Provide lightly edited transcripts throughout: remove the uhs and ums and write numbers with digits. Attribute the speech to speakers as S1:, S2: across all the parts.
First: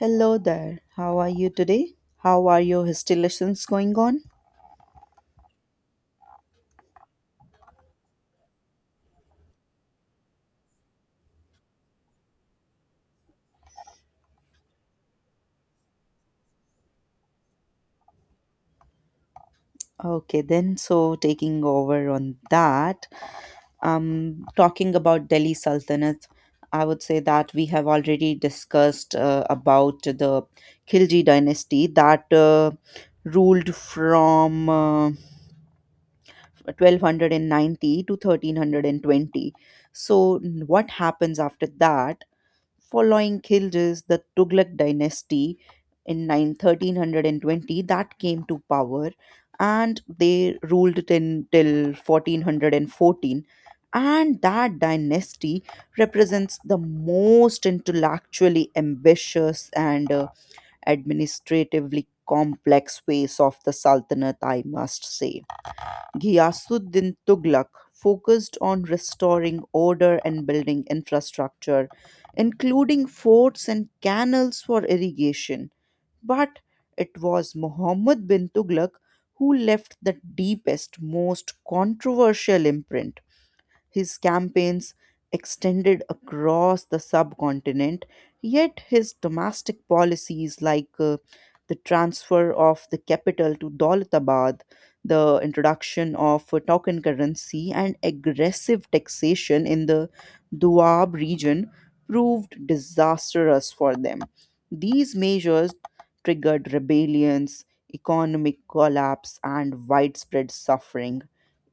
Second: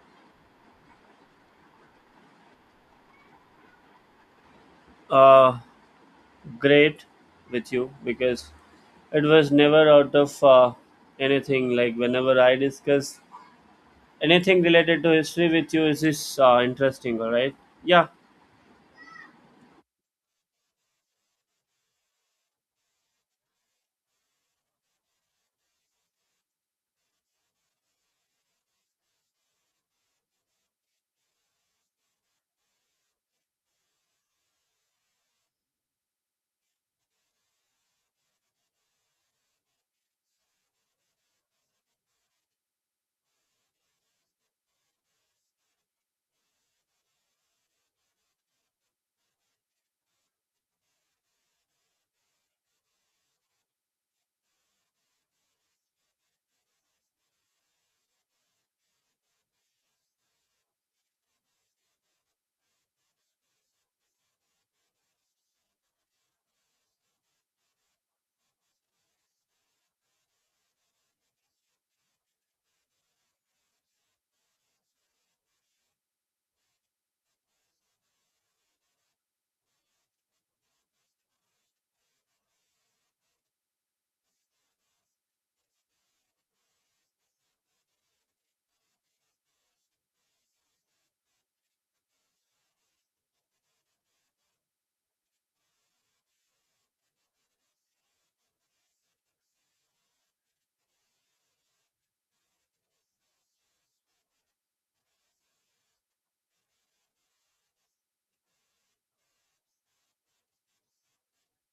S1: Hello there. How are you today? How are your installations going on?
S2: uh, Great with you because it was never out of anything. Like whenever I discuss anything related to history with you, is this interesting? All right. Yeah.
S1: Okay, then, so taking over on that, talking about Delhi Sultanate, I would say that we have already discussed about the Khilji dynasty that ruled from 1290 to 1320. So, what happens after that? Following Khilji's, the Tughlaq dynasty in nine thirteen hundred and twenty that came to power, and they ruled it in till 1414, and that dynasty represents the most intellectually ambitious and administratively complex phase of the sultanate, I must say. Ghiyasuddin Tughlaq focused on restoring order and building infrastructure, including forts and canals for irrigation. But it was Muhammad bin Tughlaq who left the deepest, most controversial imprint. His campaigns extended across the subcontinent, yet his domestic policies, like the transfer of the capital to Daulatabad, the introduction of a token currency, and aggressive taxation in the Doab region, proved disastrous for them. These measures triggered rebellions, economic collapse, and widespread suffering,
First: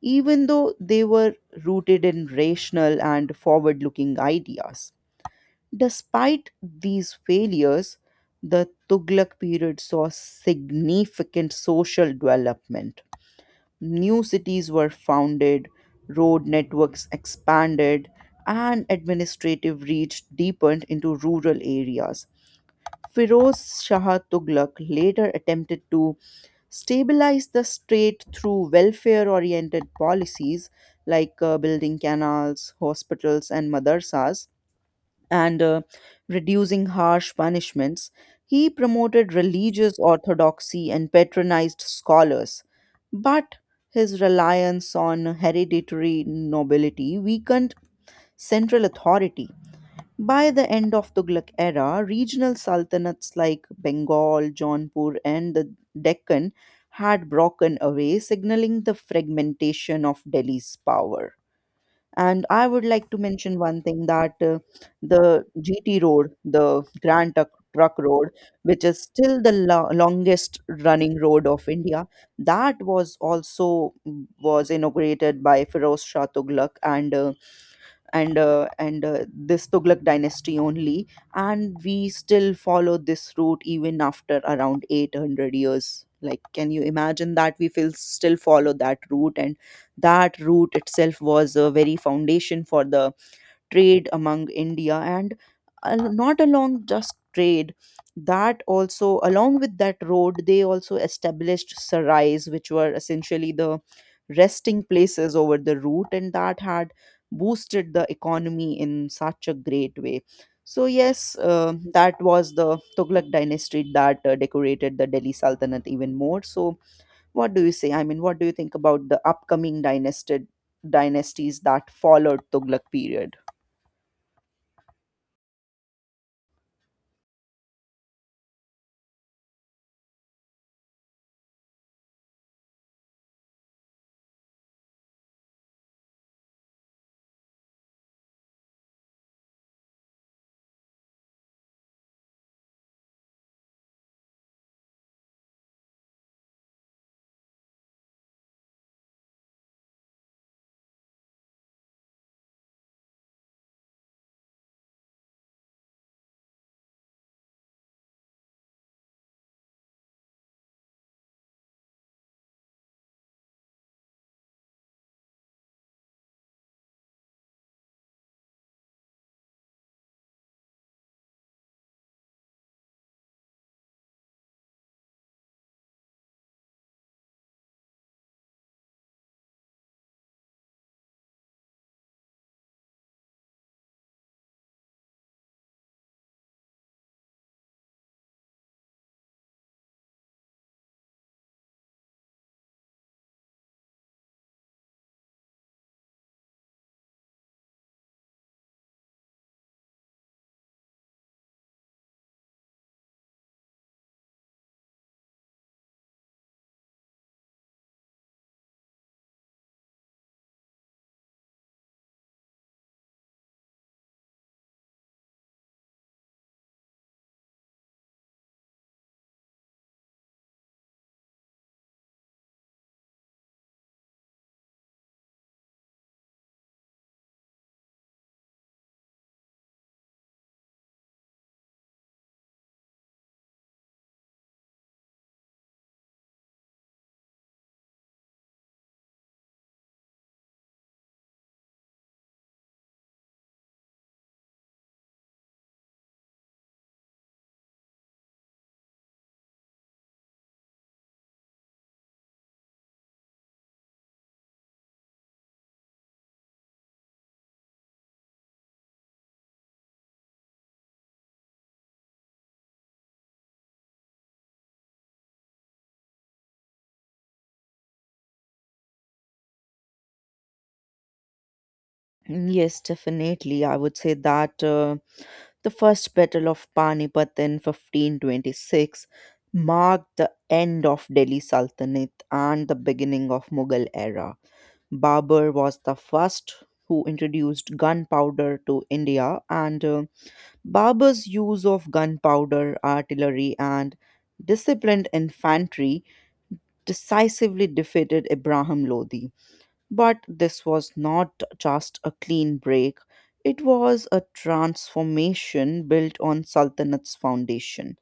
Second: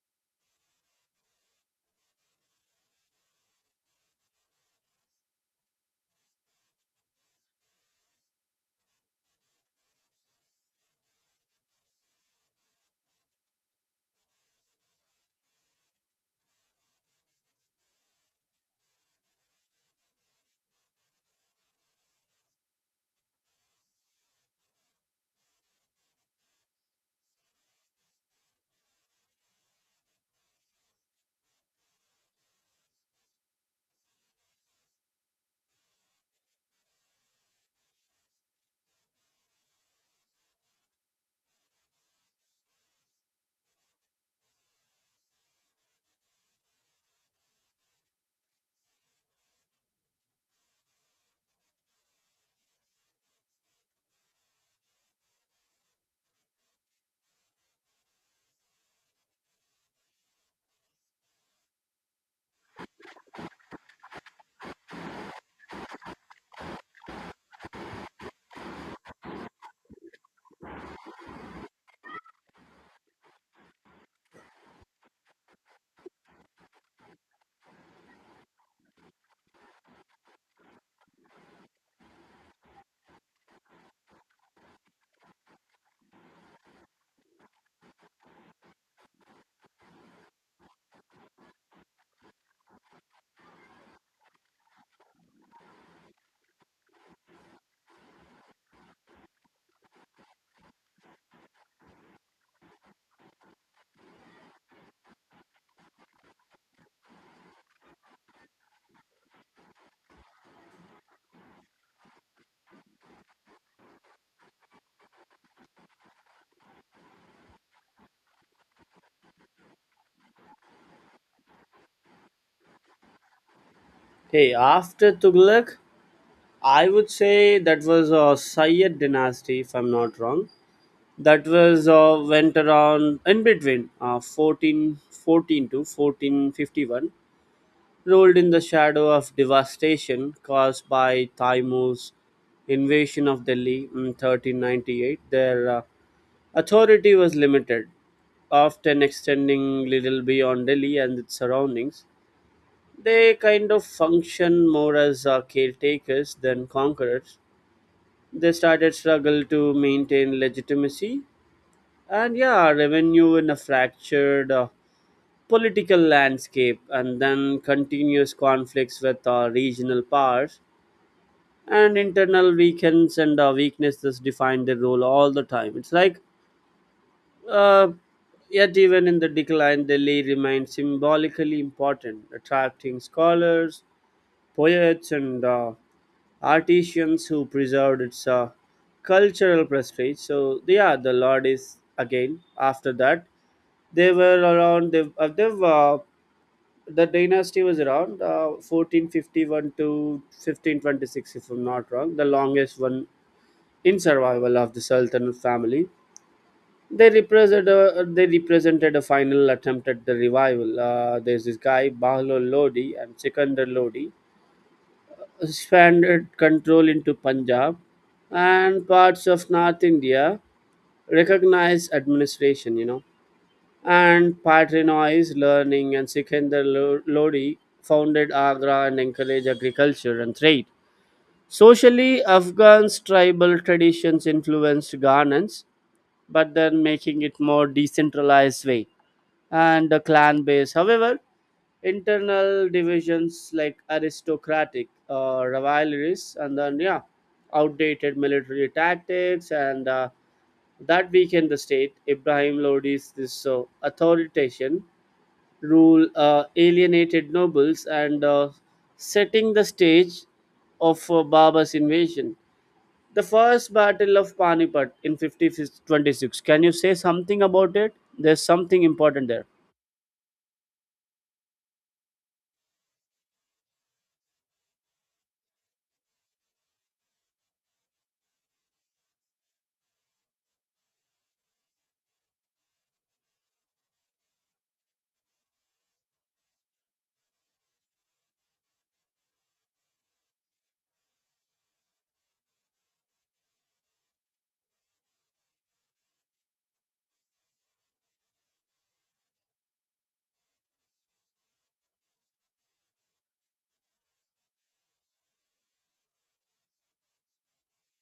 S1: even though they were rooted in rational and forward looking ideas. Despite these failures, the Tughlaq period saw significant social development. New cities were founded, road networks expanded, and administrative reach deepened into rural areas. Firoz Shah Tughlaq later attempted to stabilize the state through welfare oriented policies like building canals, hospitals, and madrasas, and reducing harsh punishments. He promoted religious orthodoxy and patronized scholars. But his reliance on hereditary nobility weakened central authority. By the end of Tughlaq era, regional sultanates like Bengal, Jaunpur, and the Deccan had broken away, signaling the fragmentation of Delhi's power. And I would like to mention one thing that the GT road, the Grand Truck Road, which is still the longest running road of India, that was also was inaugurated by Firoz Shah Tughlaq and this Tughlaq dynasty only, and we still follow this route even after around 800 years. Like, can you imagine that we will still follow that route? And that route itself was a very foundation for the trade among India and not along just trade. That also, along with that road, they also established sarais, which were essentially the resting places over the route, and that had boosted the economy in such a great way. So yes, that was the Tughlaq dynasty that decorated the Delhi Sultanate even more. So what do you say? I mean, what do you think about the upcoming dynasty dynasties that followed Tughlaq period?
S2: Hey, after Tughlaq, I would say that was a Sayyid dynasty, if I'm not wrong. That was went around in between 1414 to 1451, rolled in the shadow of devastation caused by Taimur's invasion of Delhi in 1398. Their authority was limited, often extending little beyond Delhi and its surroundings. They kind of function more as caretakers than conquerors. They started struggle to maintain legitimacy and, yeah, revenue in a fractured political landscape, and then continuous conflicts with regional powers and internal weakens and weaknesses define their role all the time. It's like, uh, yet even in the decline, Delhi remains symbolically important, attracting scholars, poets, and artisans who preserved its cultural prestige. So yeah, the Lord is again after that they were around. The dynasty was around 1451 to 1526, if I'm not wrong, the longest one in survival of the sultan family. They represented a final attempt at the revival. There's this guy Bahlo Lodi and Sikandar Lodi, expanded control into Punjab and parts of North India, recognized administration, you know, and Patrinois learning, and Sikandar Lodi founded Agra and encouraged agriculture and trade. Socially, Afghans' tribal traditions influenced governance, but then making it more decentralized way and a clan base. However, internal divisions like aristocratic rivalries, and then yeah, outdated military tactics and that weakened the state. Ibrahim Lodi's this authoritarian rule alienated nobles and setting the stage of Baba's invasion. The first battle of Panipat in 1526. Can you say something about it? There's something important there.
S1: Mm, yes, definitely. I would say that the first battle of Panipat in 1526 marked the end of Delhi Sultanate and the beginning of Mughal era. Babur was the first who introduced gunpowder to India, and Babur's use of gunpowder, artillery, and disciplined infantry decisively defeated Ibrahim Lodi. But this was not just a clean break, it was a transformation built on Sultanat's foundation.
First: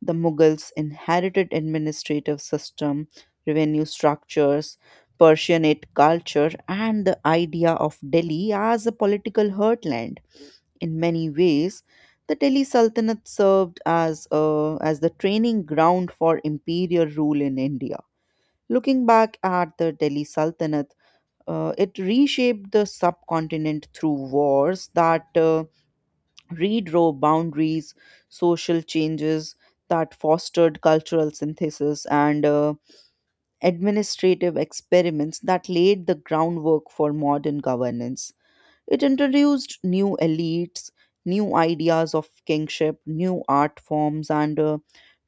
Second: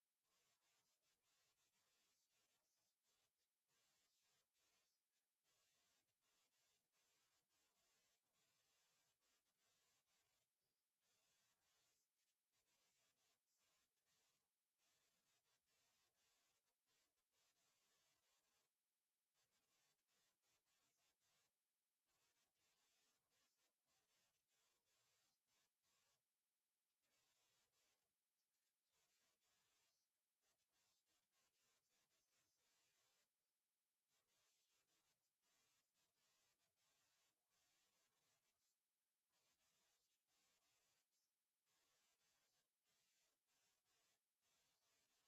S1: The Mughals inherited administrative system, revenue structures, Persianate culture, and the idea of Delhi as a political heartland. In many ways, the Delhi Sultanate served as, a, as the training ground for imperial rule in India. Looking back at the Delhi Sultanate, it reshaped the subcontinent through wars that redrew boundaries, social changes that fostered cultural synthesis, and administrative experiments that laid the groundwork for modern governance. It introduced new elites, new ideas of kingship, new art forms, and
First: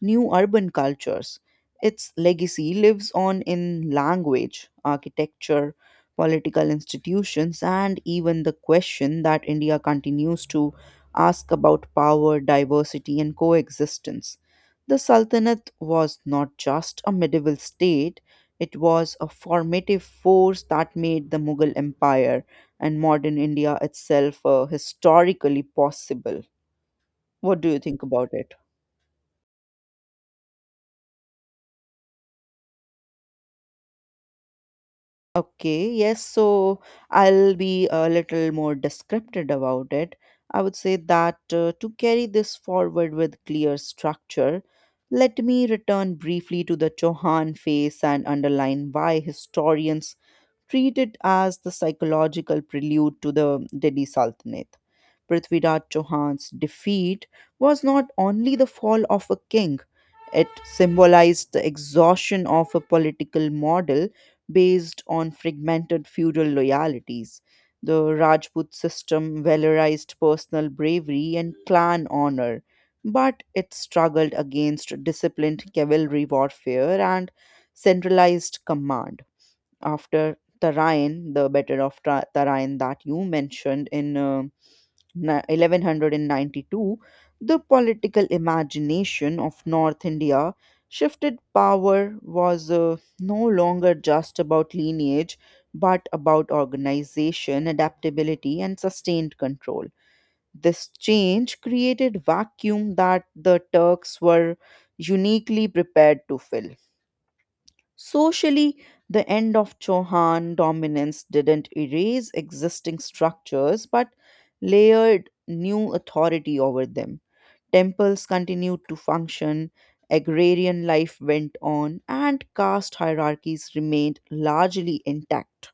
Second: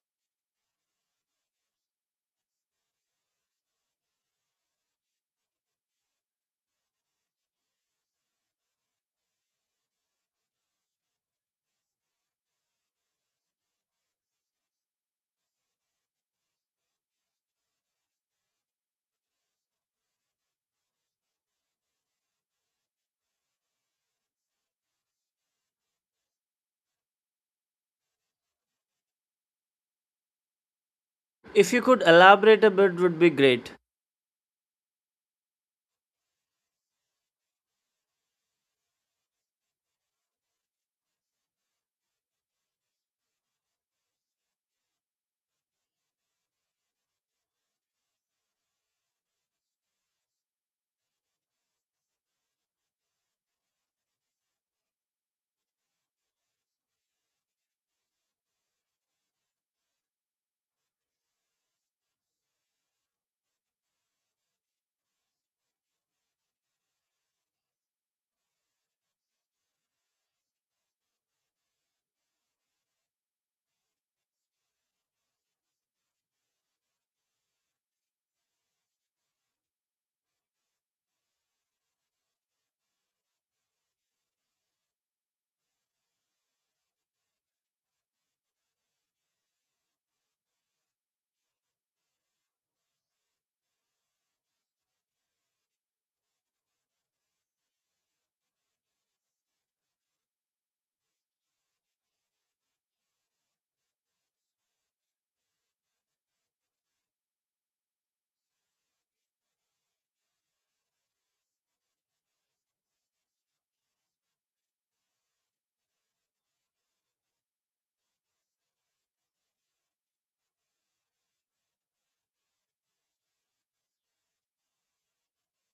S1: new urban cultures. Its legacy lives on in language, architecture, political institutions, and even the question that India continues to ask about power, diversity, and coexistence. The Sultanate was not just a medieval state, it was a formative force that made the Mughal Empire and modern India itself historically possible. What do you think about it?
S2: If you could elaborate a bit, would be great.
S1: Okay, yes, so I'll be a little more descriptive about it. I would say that to carry this forward with clear structure, let me return briefly to the Chauhan phase and underline why historians treat it as the psychological prelude to the Delhi Sultanate. Prithviraj Chauhan's defeat was not only the fall of a king, it symbolized the exhaustion of a political model based on fragmented feudal loyalties. The Rajput system valorized personal bravery and clan honor, but it struggled against disciplined cavalry warfare and centralized command. After Tarayan, the Battle of Tarayan that you mentioned in 1192, the political imagination of North India shifted. Power was no longer just about lineage but about organization, adaptability, and sustained control. This change created vacuum that the Turks were uniquely prepared to fill. Socially, the end of Chohan dominance didn't erase existing structures but layered new authority over them. Temples continued to function, agrarian life went on, and caste hierarchies remained largely intact.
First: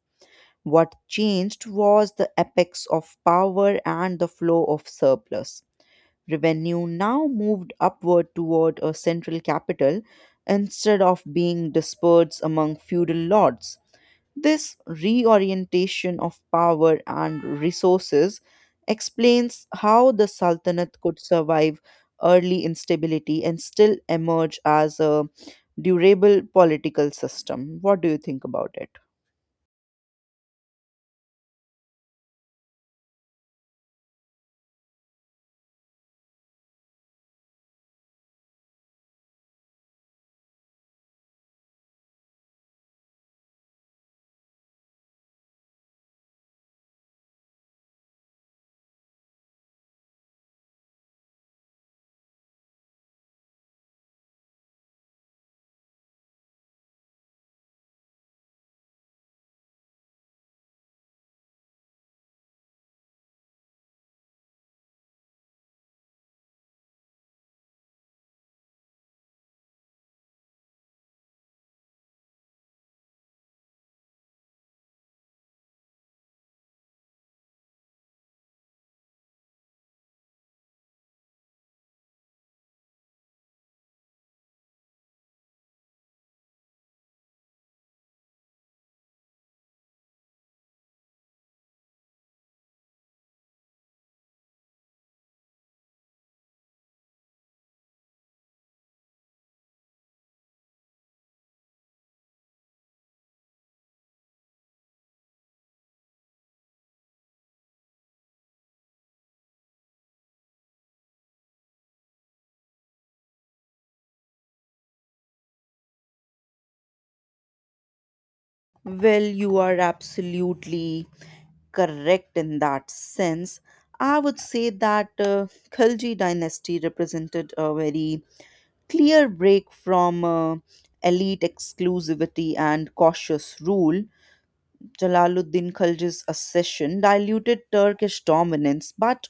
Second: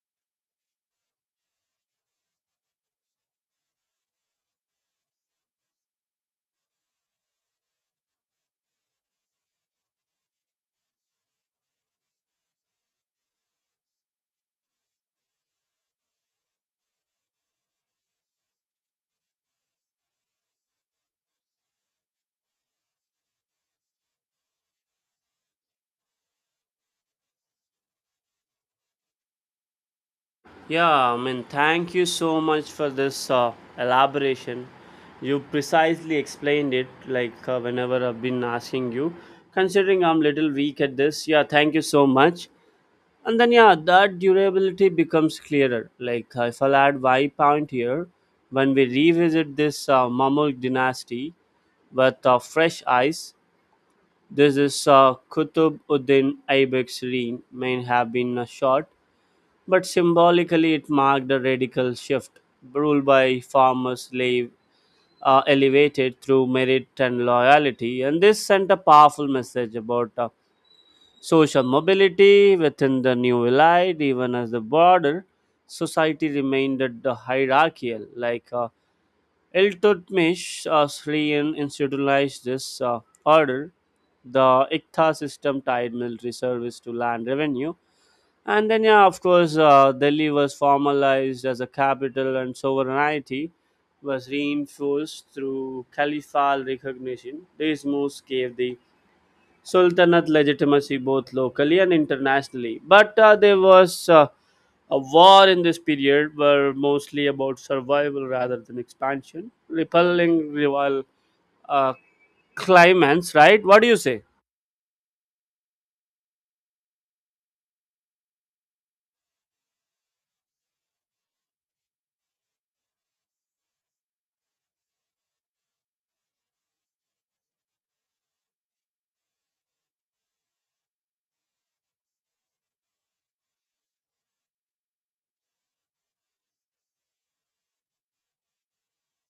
S1: What changed was the apex of power and the flow of surplus. Revenue now moved upward toward a central capital instead of being dispersed among feudal lords. This reorientation of power and resources explains how the Sultanate could survive early instability and still emerge as a durable political system. What do you think about it?
S2: Yeah, I mean, thank you so much for this elaboration. You precisely explained it, like whenever I've been asking you. Considering I'm little weak at this, yeah, thank you so much. And then yeah, that durability becomes clearer. Like if I'll add y point here, when we revisit this Mamluk dynasty with fresh eyes, this is Qutb Uddin Aibex reign may have been short, but symbolically it marked a radical shift. Rule by former slave, elevated through merit and loyalty, and this sent a powerful message about social mobility within the new elite, even as the border society remained the hierarchical. Like Iltutmish Syrian institutionalized this order. The Iqta system tied military service to land revenue. And then, yeah, of course, Delhi was formalized as a capital and sovereignty was reinforced through caliphal recognition. These moves gave the Sultanate legitimacy both locally and internationally. But there was a war in this period were mostly about survival rather than expansion, repelling rival uh, claimants, right? What do you say?
S1: Well, you are absolutely correct in that sense. I would say that Khilji dynasty represented a very clear break from elite exclusivity and cautious rule. Jalaluddin Khilji's accession diluted Turkish dominance, but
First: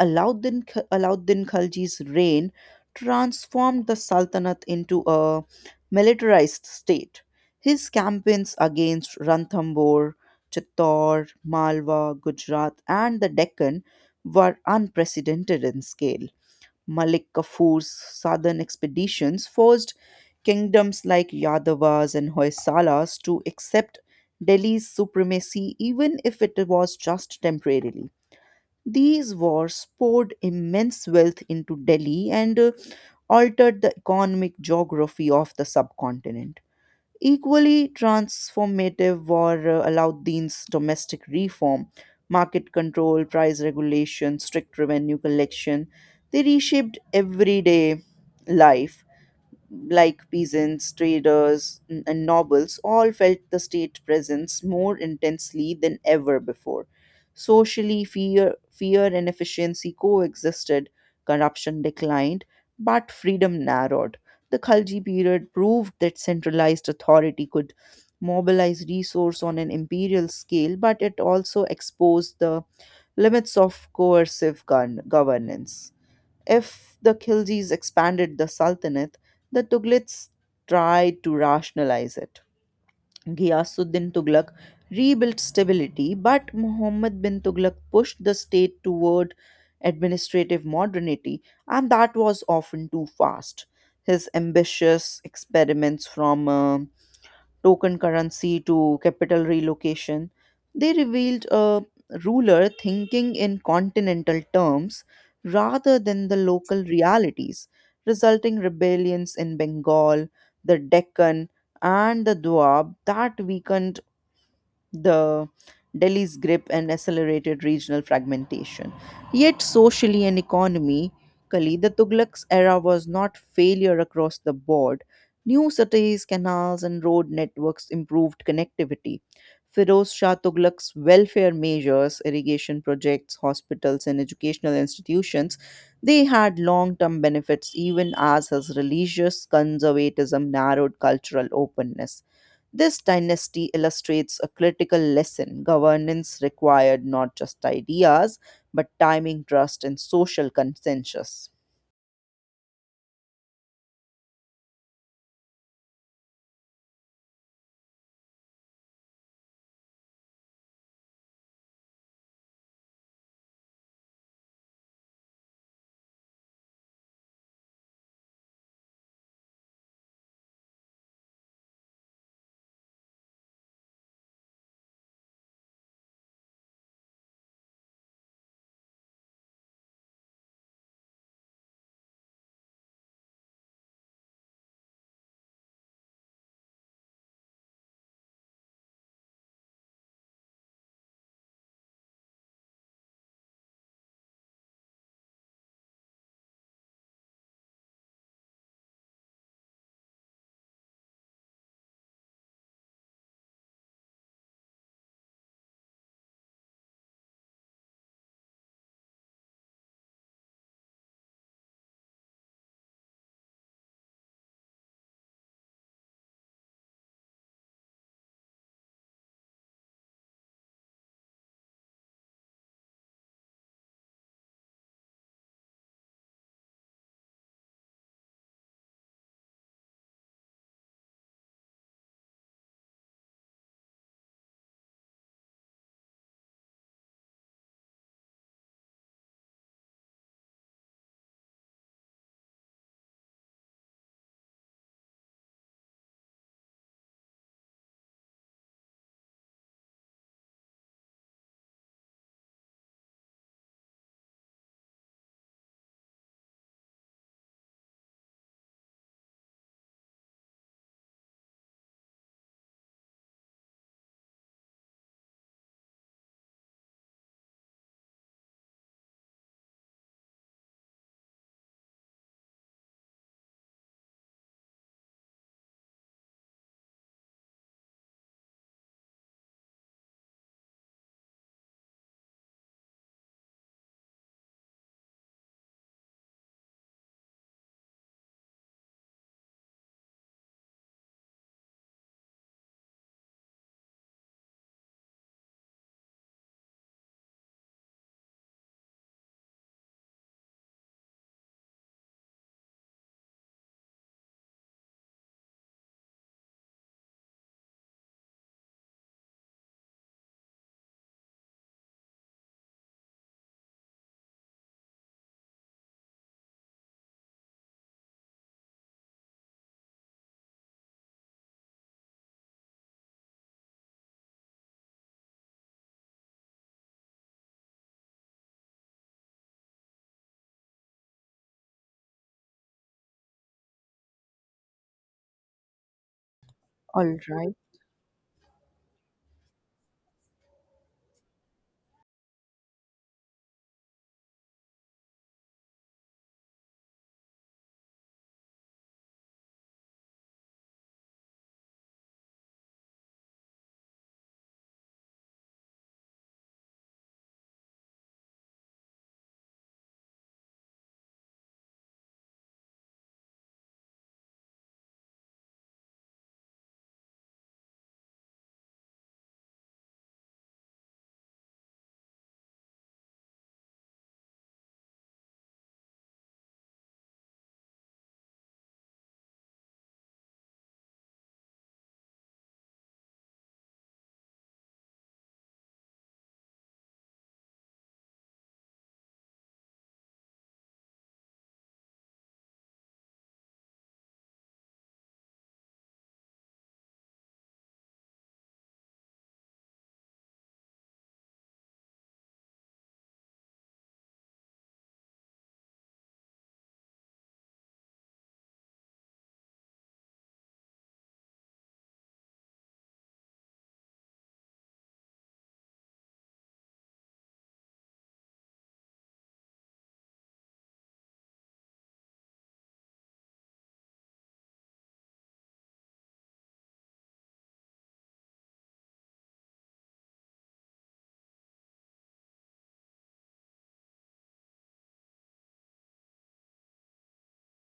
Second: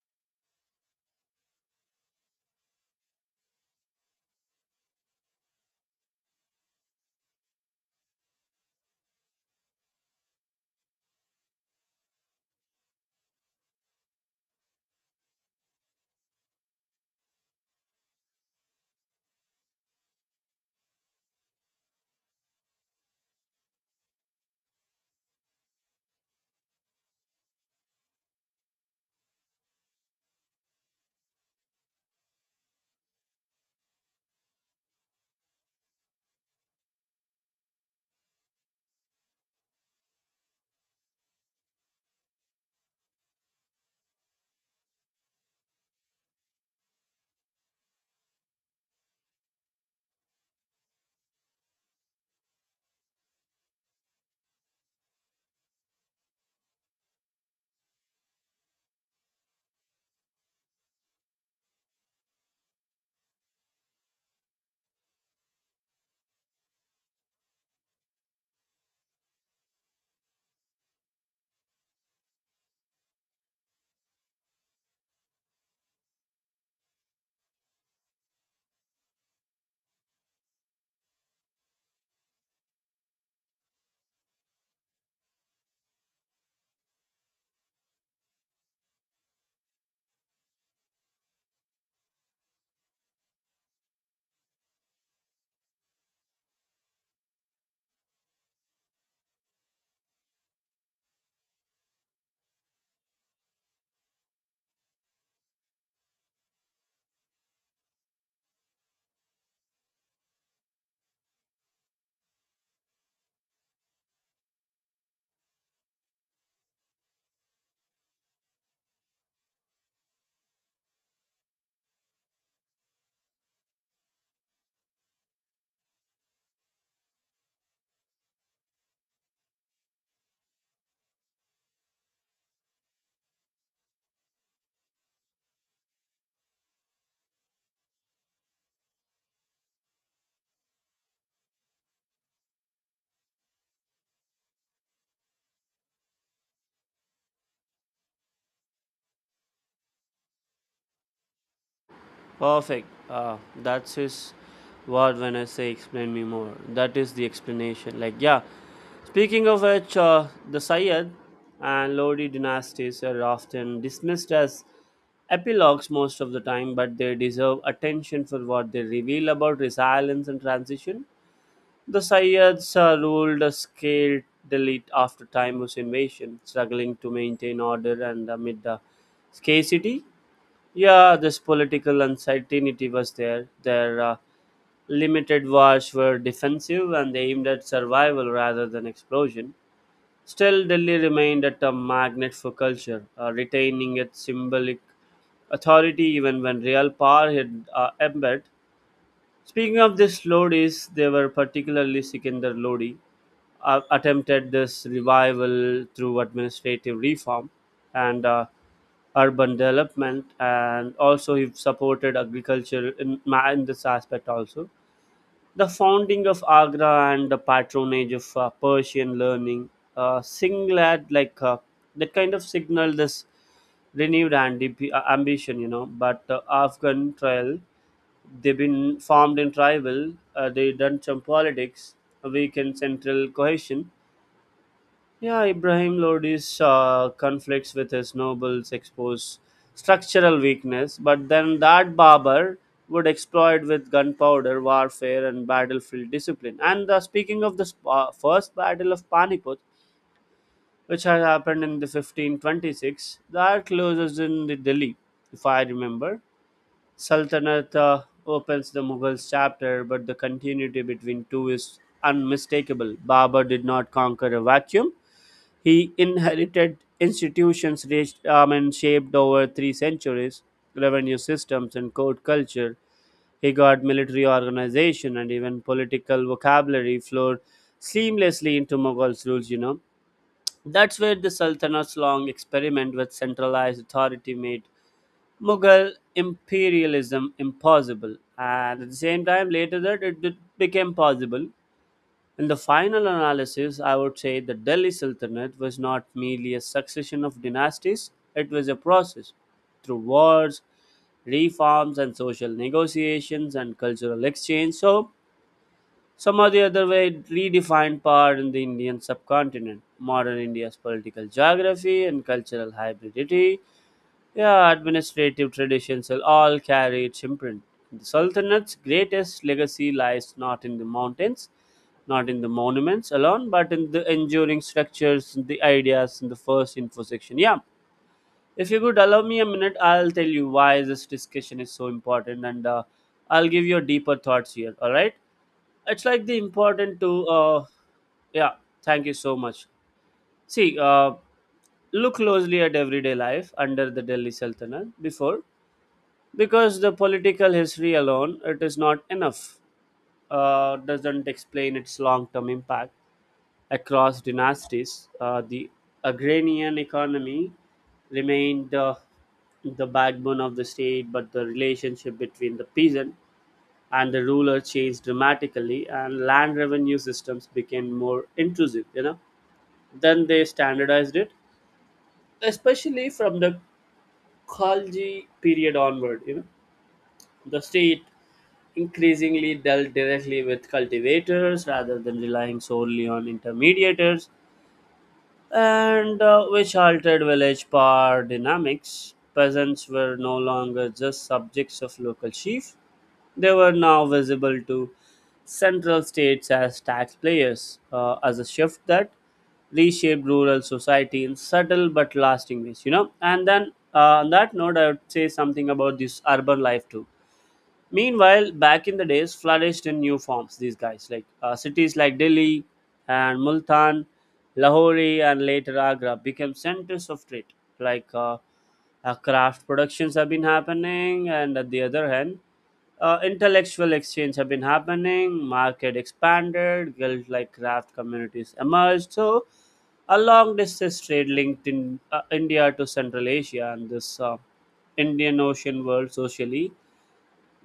S1: Alauddin, Alauddin Khilji's reign transformed the Sultanate into a militarized state. His campaigns against Ranthambore, Chittor, Malwa, Gujarat, and the Deccan were unprecedented in scale. Malik Kafur's southern expeditions forced kingdoms like Yadavas and Hoysalas to accept Delhi's supremacy, even if it was just temporarily. These wars poured immense wealth into Delhi and altered the economic geography of the subcontinent. Equally transformative were Alauddin's domestic reform, market control, price regulation, strict revenue collection. They reshaped everyday life, like peasants, traders, and nobles, all felt the state presence more intensely than ever before. Socially, fear and efficiency coexisted, corruption declined, but freedom narrowed. The Khalji period proved that centralized authority could mobilize resource on an imperial scale, but it also exposed the limits of coercive governance. If the Khiljis expanded the Sultanate, the Tughlits tried to rationalize it. Ghiyasuddin Tughlaq rebuilt stability, but Muhammad bin Tughlaq pushed the state toward administrative modernity, and that was often too fast. His ambitious experiments, from token currency to capital relocation, they revealed a ruler thinking in continental terms rather than the local realities, resulting rebellions in Bengal, the Deccan, and the Doab that weakened the Delhi's grip and accelerated regional fragmentation. Yet, socially and economically, the Tughlaq's era was not failure across the board. New cities, canals, and road networks improved connectivity. Firoz Shah Tughlaq's welfare measures, irrigation projects, hospitals, and educational institutions, they had long-term benefits even as his religious conservatism narrowed cultural openness. This dynasty illustrates a critical lesson. Governance required not just ideas, but timing, trust, and social consensus.
S2: Perfect. That's his word when I say explain me more. That is the explanation. Like, yeah, speaking of which, the Sayyid and Lodi dynasties are often dismissed as epilogues most of the time, but they deserve attention for what they reveal about resilience and transition. The Sayyids ruled a scaled delete after Timur's invasion, struggling to maintain order and amid the scarcity. Yeah, this political uncertainty was there. Their limited wars were defensive and aimed at survival rather than explosion. Still, Delhi remained at a magnet for culture, retaining its symbolic authority even when real power had embedded. Speaking of these Lodis, they were particularly Sikandar Lodi, attempted this revival through administrative reform and urban development, and also he supported agriculture in, in this aspect also. The founding of Agra and the patronage of Persian learning singled like that kind of signal this renewed ambition, you know. But Afghan trial, they've been formed in tribal, they done some politics, weakened central cohesion. Yeah, Ibrahim Lodi's conflicts with his nobles expose structural weakness, but then that Barber would exploit with gunpowder, warfare, and battlefield discipline. And speaking of the first battle of Panipat, which had happened in the 1526, that closes in the Delhi, if I remember. Sultanate opens the Mughals chapter, but the continuity between two is unmistakable. Babur did not conquer a vacuum, he inherited institutions raised, and shaped over 3 centuries, revenue systems and court culture. He got military organization, and even political vocabulary flowed seamlessly into Mughals' rules, you know. That's where the Sultanate's long experiment with centralized authority made Mughal imperialism impossible. And at the same time, later that became possible. In the final analysis, I would say the Delhi Sultanate was not merely a succession of dynasties, it was a process. Through wars, reforms, and social negotiations and cultural exchange. So, some are the other way redefined part in the Indian subcontinent, modern India's political geography and cultural hybridity. Yeah, administrative traditions will all carry its imprint. The Sultanate's greatest legacy lies not in the mountains, not in the monuments alone, but in the enduring structures, the ideas in the first info section. Yeah, if you could allow me a minute, I'll tell you why this discussion is so important, and I'll give you deeper thoughts here, all right? It's like the important
S1: All
S2: to
S1: right.
S2: yeah, thank you so much. See, look closely at everyday life under the Delhi Sultanate before, because the political history alone, it is not enough, doesn't explain its long-term impact across dynasties. The agrarian economy remained the backbone of the state, but the relationship between the peasant and the ruler changed dramatically, and land revenue systems became more intrusive, you know. Then they standardized it, especially from the Khalji period onward, you know. The state increasingly dealt directly with cultivators rather than relying solely on intermediators, and which altered village power dynamics. Peasants were no longer just subjects of local chief, they were now visible to central states as taxpayers, as a shift that reshaped rural society in subtle but lasting ways, you know. And then on that note, I would say something about this urban life too. Meanwhile, back in the days, flourished in new forms. These guys, like cities like Delhi and Multan, Lahore, and later Agra, became centers of trade. Like craft productions have been happening, and at the other hand, intellectual exchange have been happening. Market expanded, guild like craft communities emerged. So, a long distance trade linked in India to Central Asia, and this Indian Ocean world socially,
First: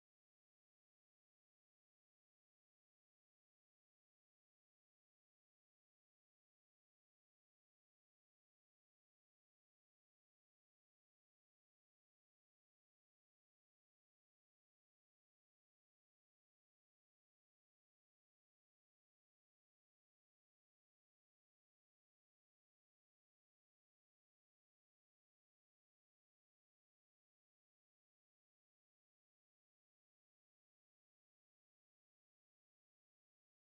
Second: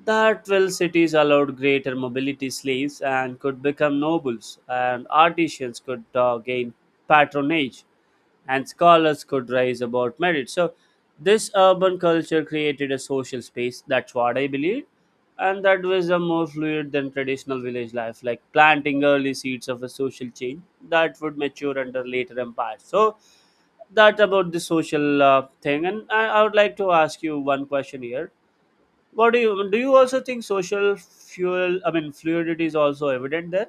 S2: that 12 cities allowed greater mobility, slaves and could become nobles, and artisans could gain patronage, and scholars could rise about merit. So this urban culture created a social space, that's what I believe, and that was a more fluid than traditional village life, like planting early seeds of a social change that would mature under later empires. So that about the social thing, and I would like to ask you one question here. What do? You also think social fuel, I mean, fluidity is also evident there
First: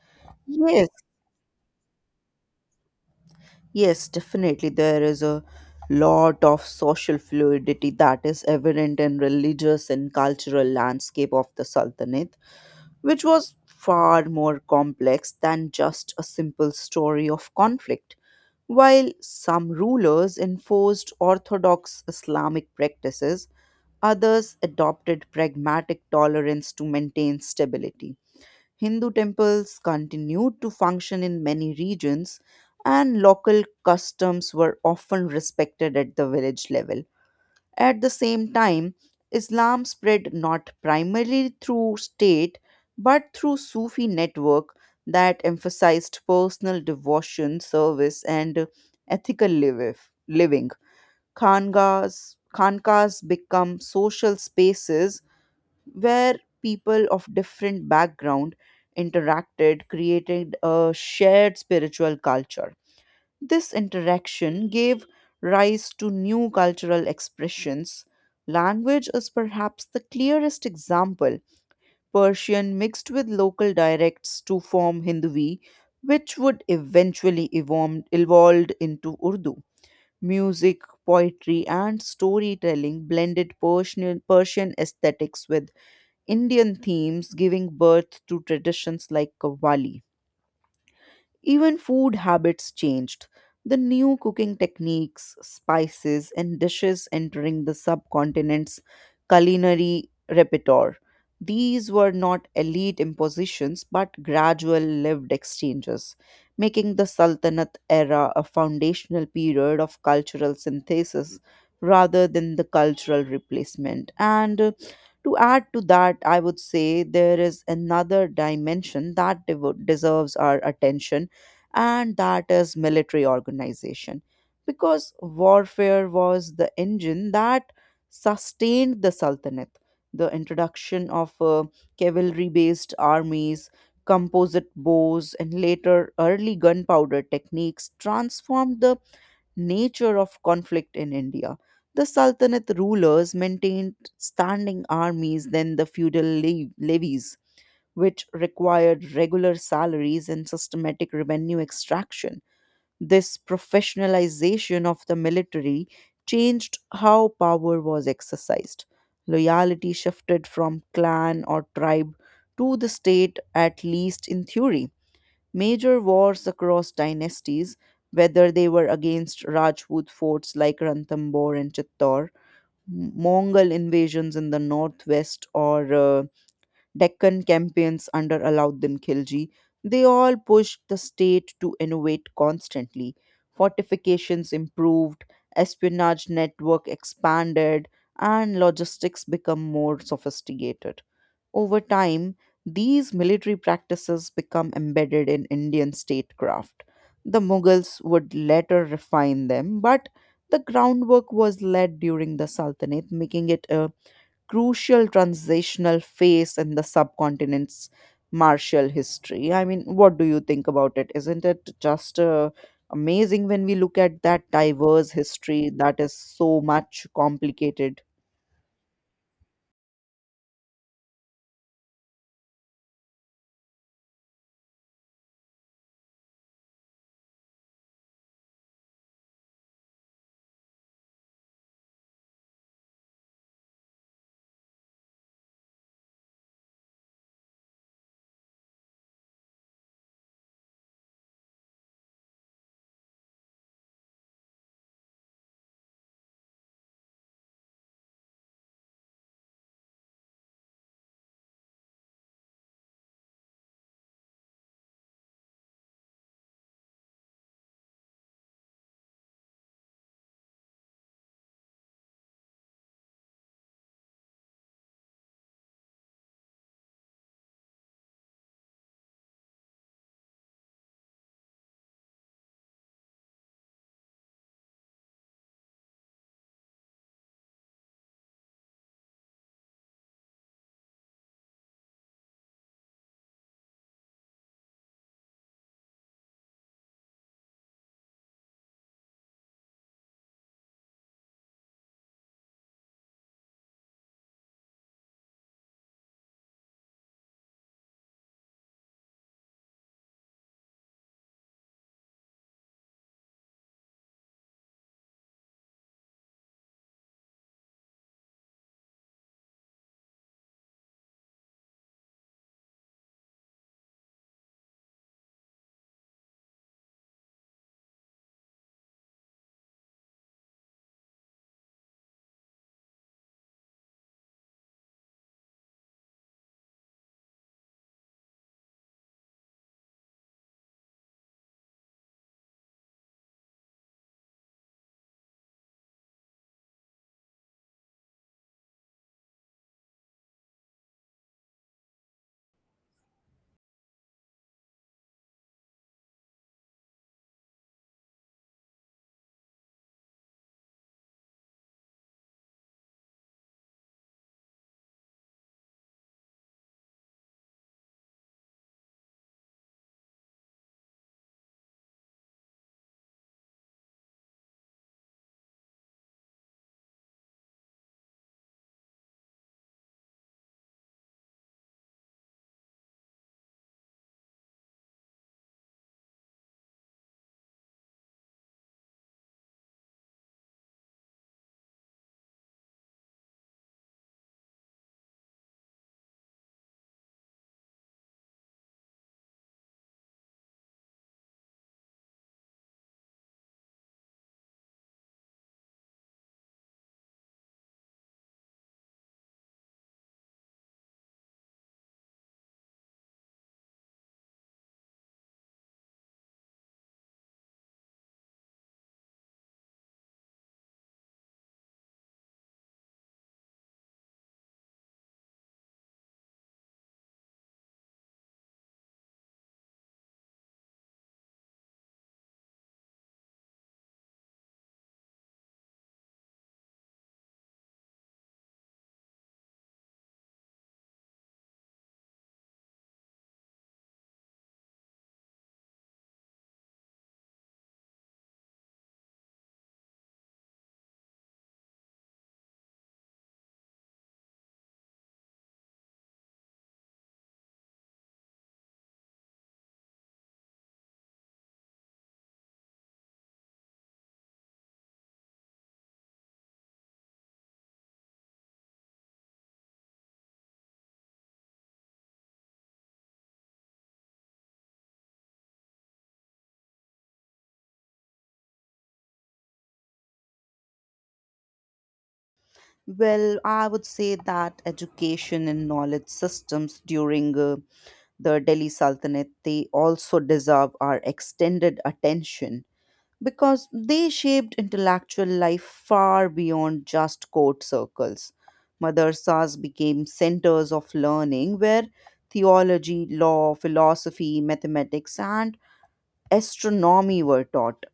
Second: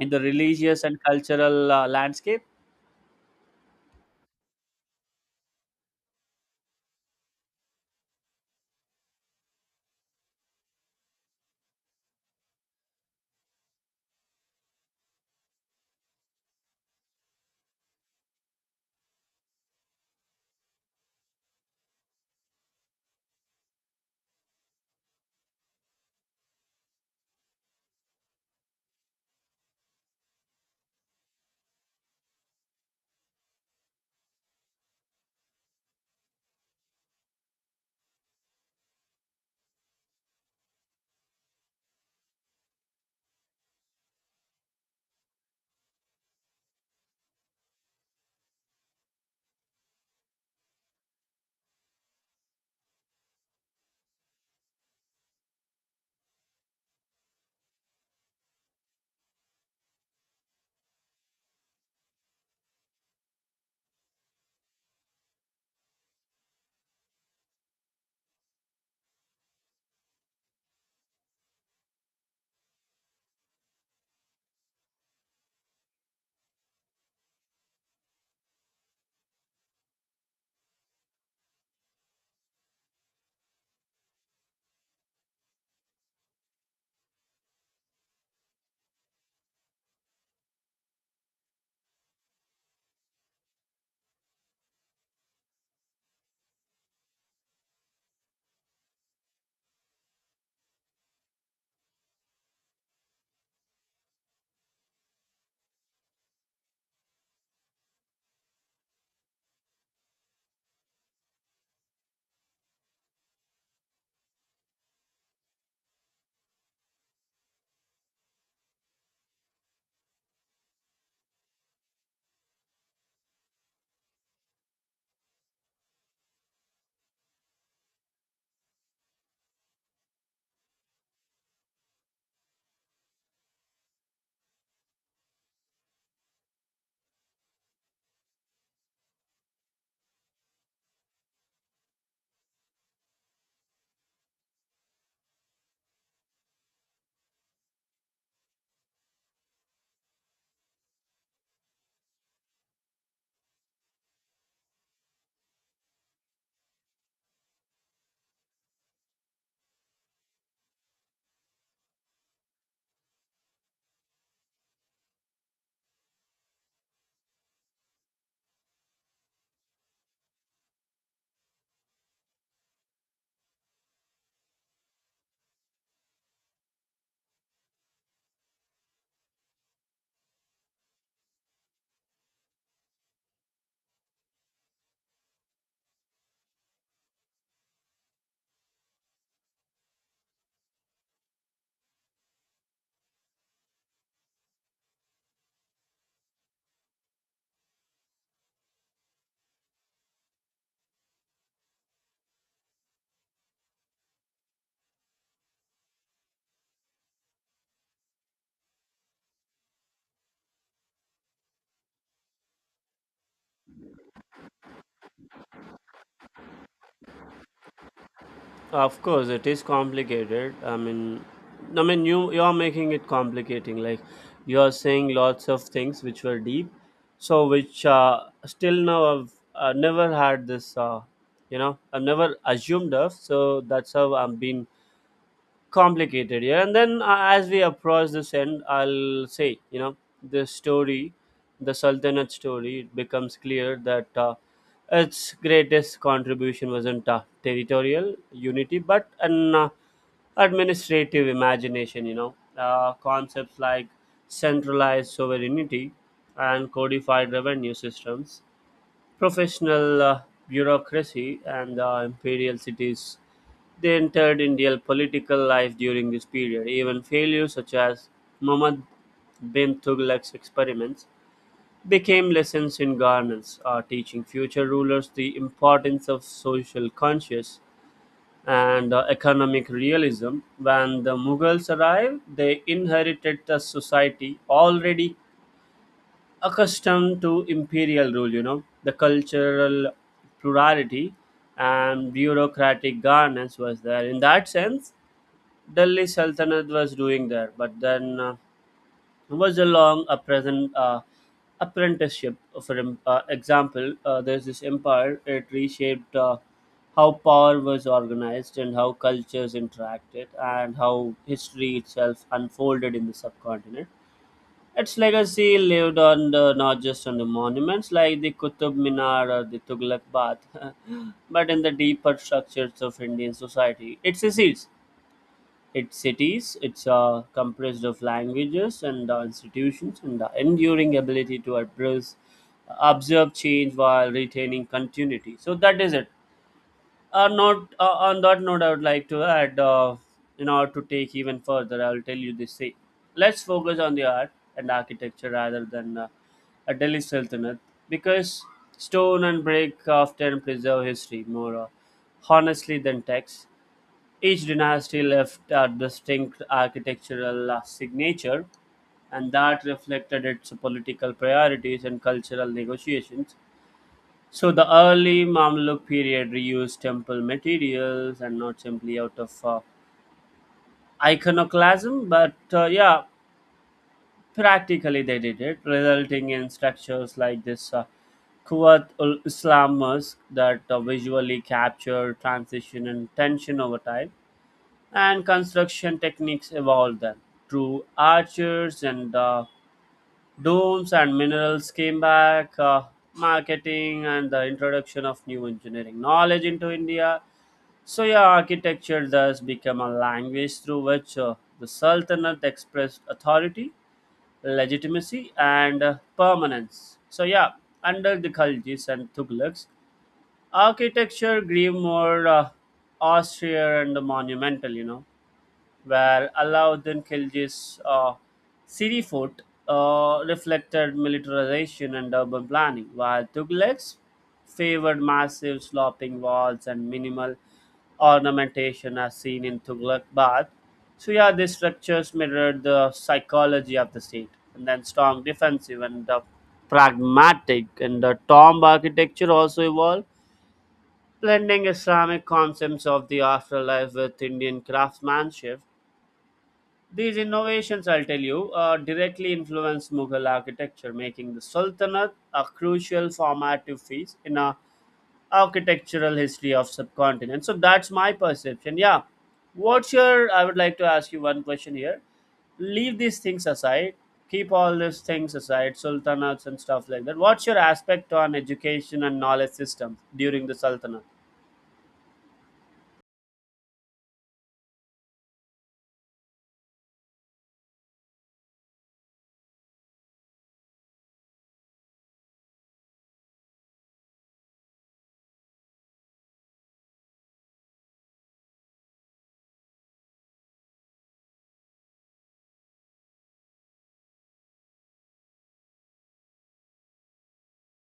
S2: in the religious
S1: Yes,
S2: and cultural landscape.
S1: yes, definitely. There is a lot of social fluidity that is evident in religious and cultural landscape of the Sultanate, which was far more complex than just a simple story of conflict. While some rulers enforced orthodox Islamic practices, others adopted pragmatic tolerance to maintain stability. Hindu temples continued to function in many regions, and local customs were often respected at the village level. At the same time, Islam spread not primarily through state but through Sufi network that emphasized personal devotion, service, and ethical living. Khangas, khankas become social spaces where people of different background interacted, creating a shared spiritual culture. This interaction gave rise to new cultural expressions. Language is perhaps the clearest example. Persian mixed with local dialects to form Hindvi, which would eventually evolved into Urdu. Music, poetry, and storytelling blended Persian aesthetics with Indian themes, giving birth to traditions like Qawwali. Even food habits changed. The new cooking techniques, spices, and dishes entering the subcontinent's culinary repertoire. These were not elite impositions but gradual lived exchanges, making the Sultanate era a foundational period of cultural synthesis rather than the cultural replacement. And to add to that, I would say there is another dimension that deserves our attention, and that is military organization, because warfare was the engine that sustained the sultanate. The introduction of cavalry based armies, composite bows, and later early gunpowder techniques transformed the nature of conflict in India. The sultanate rulers maintained standing armies than the feudal levies, which required regular salaries and systematic revenue extraction. This professionalization of the military changed how power was exercised. Loyalty shifted from clan or tribe to the state, at least in theory. Major wars across dynasties, whether they were against Rajput forts like Ranthambore and Chittor, Mongol invasions in the northwest, or Deccan campaigns under Alauddin Khilji, they all pushed the state to innovate constantly. Fortifications improved, espionage network expanded, and logistics become more sophisticated. Over time, these military practices become embedded in Indian statecraft. The Mughals would later refine them, but the groundwork was laid during the Sultanate, making it a crucial transitional phase in the subcontinent's martial history. I mean, what do you think about it? Isn't it just amazing when we look at that diverse history that is so much complicated?
S2: Of course, it is complicated. I mean, you are making it complicating. Like you are saying lots of things which were deep, so which still now I've never had this. You know, I've never assumed of. So that's how I'm being complicated. Yeah, and then as we approach this end, I'll say, you know, the story, the sultanate story, it becomes clear that its greatest contribution wasn't territorial unity but an administrative imagination, you know. Concepts like centralized sovereignty and codified revenue systems, professional bureaucracy and imperial cities. They entered Indian political life during this period. Even failures such as Muhammad bin Tughlaq's experiments became lessons in governance, teaching future rulers the importance of social conscience and economic realism. When the Mughals arrived, they inherited a society already accustomed to imperial rule, you know, the cultural plurality and bureaucratic governance was there. In that sense, Delhi Sultanate was doing there, but then it was a long a present apprenticeship. For example, there's this empire, it reshaped how power was organized, and how cultures interacted, and how history itself unfolded in the subcontinent. Its legacy lived on the, not just on the monuments like the Qutub Minar or the Tughlaq Bath, but in the deeper structures of Indian society. Its cities, it's comprised of languages and institutions, and the enduring ability to address, observe change while retaining continuity. So that is it. Not on that note, I would like to add, in order to take even further, I will tell you this. See, let's focus on the art and architecture rather than a Delhi Sultanate, because stone and brick often preserve history more honestly than text. Each dynasty left a distinct architectural signature, and that reflected its political priorities and cultural negotiations. So the early Mamluk period reused temple materials, and not simply out of iconoclasm, but yeah, practically they did it, resulting in structures like this Kuwait ul Islam Mosque that visually capture transition and tension over time, and construction techniques evolved then. Through archers and domes and minerals came back, marketing and the introduction of new engineering knowledge into India. So, yeah, architecture thus became a language through which the Sultanate expressed authority, legitimacy, and permanence. So, yeah, under the Khaljis and Tughlaqs, architecture grew more austere and monumental, you know, where Alauddin Khilji's Sirifort reflected militarization and urban planning, while Tughlaq's favored massive sloping walls and minimal ornamentation as seen in Tughlaq Bath. So yeah, these structures mirrored the psychology of the state, and then strong defensive and pragmatic, and the tomb architecture also evolved, blending Islamic concepts of the afterlife with Indian craftsmanship. These innovations, I'll tell you, directly influenced Mughal architecture, making the Sultanate a crucial formative phase in a architectural history of subcontinent. So that's my perception. Yeah, what's your? I would like to ask you one question here. Leave these things aside. Keep all these things aside, sultanates and stuff like that. What's your aspect on education and knowledge system during the Sultanate?
S1: Well, I would say that education and knowledge systems during the Delhi Sultanate, they also deserve our extended attention because they shaped intellectual life far beyond just court circles. Madrasas became centers of learning where theology, law, philosophy, mathematics, and astronomy were taught.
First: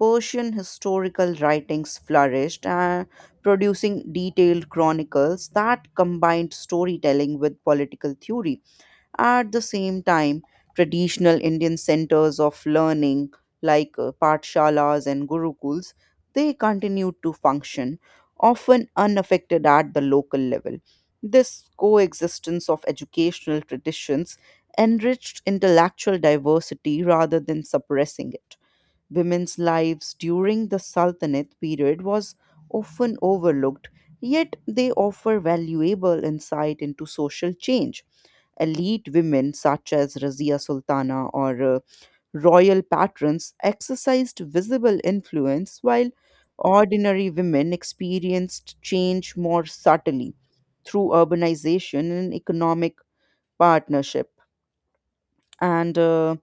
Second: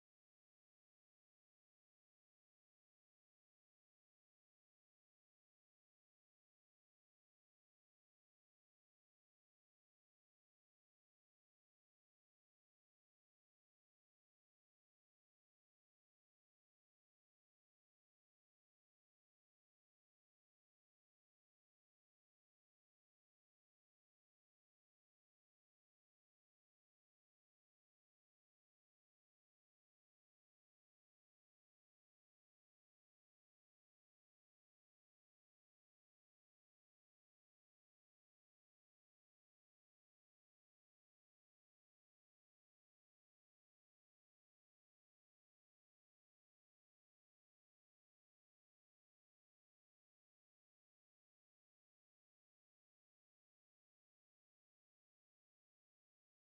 S1: Persian historical writings flourished, producing detailed chronicles that combined storytelling with political theory. At the same time, traditional Indian centers of learning like Patshalas and Gurukuls, they continued to function, often unaffected at the local level. This coexistence of educational traditions enriched intellectual diversity rather than suppressing it. Women's lives during the Sultanate period was often overlooked, yet they offer valuable insight into social change. Elite women such as Razia Sultana or royal patrons exercised visible influence, while ordinary women experienced change more subtly through urbanization and economic partnership. And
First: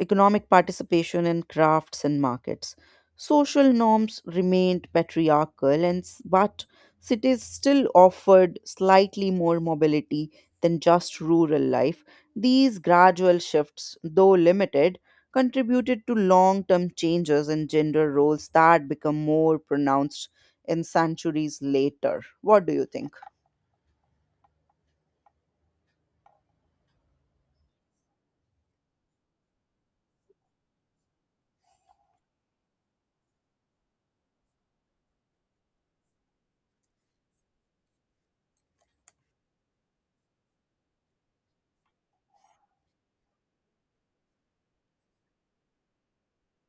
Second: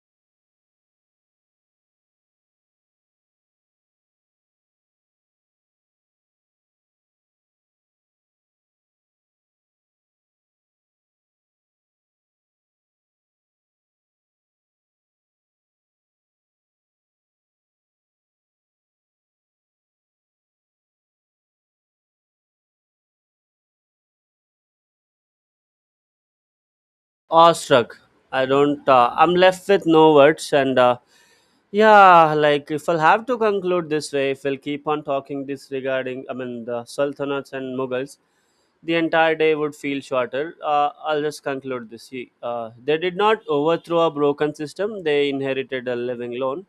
S1: economic participation in crafts and markets. Social norms remained patriarchal, and but cities still offered slightly more mobility than just rural life. These gradual shifts, though limited, contributed to long term changes in gender roles that become more pronounced in centuries later. What do you think?
S2: Awestruck. I don't. I'm left with no words and. Yeah, like if I'll have to conclude this way, if we'll keep on talking this regarding, I mean, the Sultanates and Mughals, the entire day would feel shorter. I'll just conclude this. See, uh, they did not overthrow a broken system, they inherited a living loan.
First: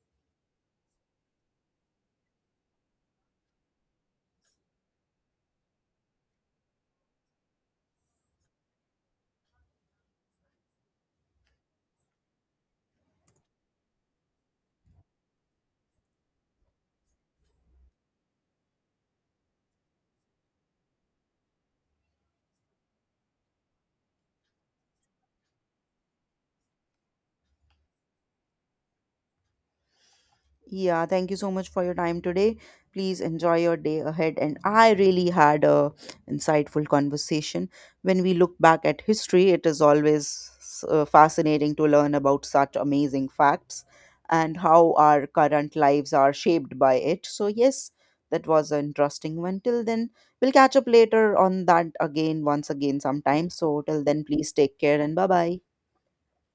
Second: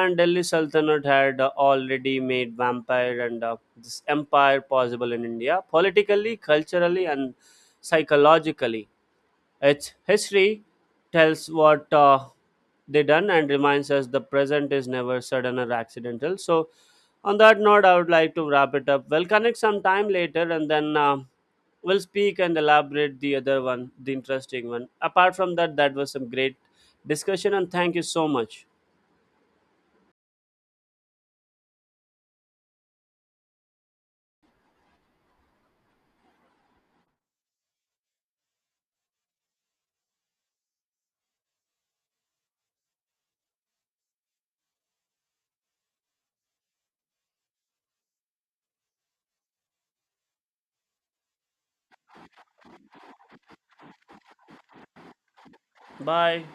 S2: And Delhi Sultanate had already made vampire and this empire possible in India, politically, culturally, and psychologically. Its history tells what they done and reminds us the present is never sudden or accidental. So, on that note, I would like to wrap it up. We'll connect some time later, and then we'll speak and elaborate the other one, the interesting one. Apart from that, that was some great discussion, and thank you so much.
S1: Yeah, thank you so much for your time today. Please enjoy your day ahead. And I really had a insightful conversation. When we look back at history, it is always fascinating to learn about such amazing facts and how our current lives are shaped by it. So yes, that was an interesting one. Till then, we'll catch up later on that again, once again, sometime. So till then, please take care and bye bye.
S2: Bye.